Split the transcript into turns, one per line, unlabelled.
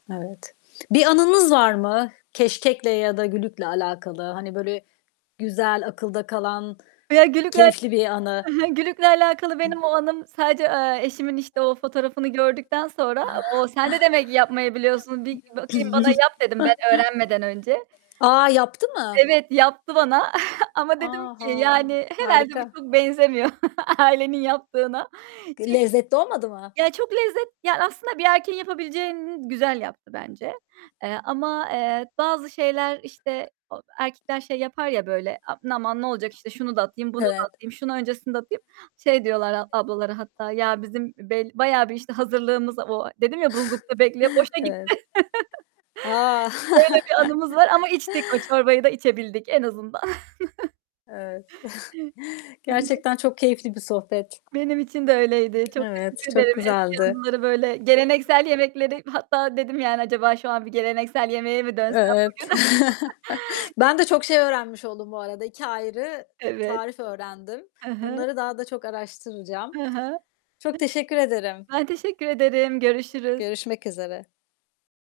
Evet. Bir anınız var mı, keşkekle ya da gülükle alakalı? Hani, böyle, güzel, akılda kalan,
Ya gülükle
keyifli bir
E
anı?
he. Gülükle alakalı benim o anım sadece, eee, eşimin işte o fotoğrafını gördükten sonra, o, sen de demek yapmayı biliyorsun bir bakayım bana yap dedim, ben öğrenmeden önce.
A, yaptı mı?
Evet, yaptı bana ama
A,
dedim ki
ha.
yani, herhâlde bu
Harika.
çok benzemiyor ailenin yaptığına.
G
Çünkü
lezzetli olmadı mı?
Ya çok lezzet yani aslında bir erkeğin yapabileceğini güzel yaptı bence, eee, ama, eee, bazı şeyler işte, o erkekler şey yapar ya böyle, "Aman, ne olacak işte şunu da atayım, bunu da
Evet.
atayım, şunu öncesinde atayım." Şey diyorlar a ablalara hatta "Ya bizim bel bayağı bir işte hazırlığımız vo" Dedim ya buzlukta bekliyor. Boşa gitti.
Evet. A! Evet. A!
Böyle bir anımız var ama içtik, o çorbayı da içebildik en azından.
Evet.
[unintelligible]
Gerçekten çok keyifli bir sohbet.
Benim için de öyleydi. Çok
Evet.
teşekkür
Çok
ederim eski
güzeldi.
anıları, böyle geleneksel yemekleri, hatta dedim "Yani, acaba şu an bir geleneksel yemeğe mi dönsem
Evet.
bugün?"
Ben de çok şey öğrenmiş oldum bu arada. 2 ayrı
Evet.
tarif öğrendim.
Hı hı.
Bunları daha da çok araştıracağım.
Hı hı.
Çok teşekkür ederim.
Ben teşekkür ederim. Görüşürüz.
Görüşmek üzere.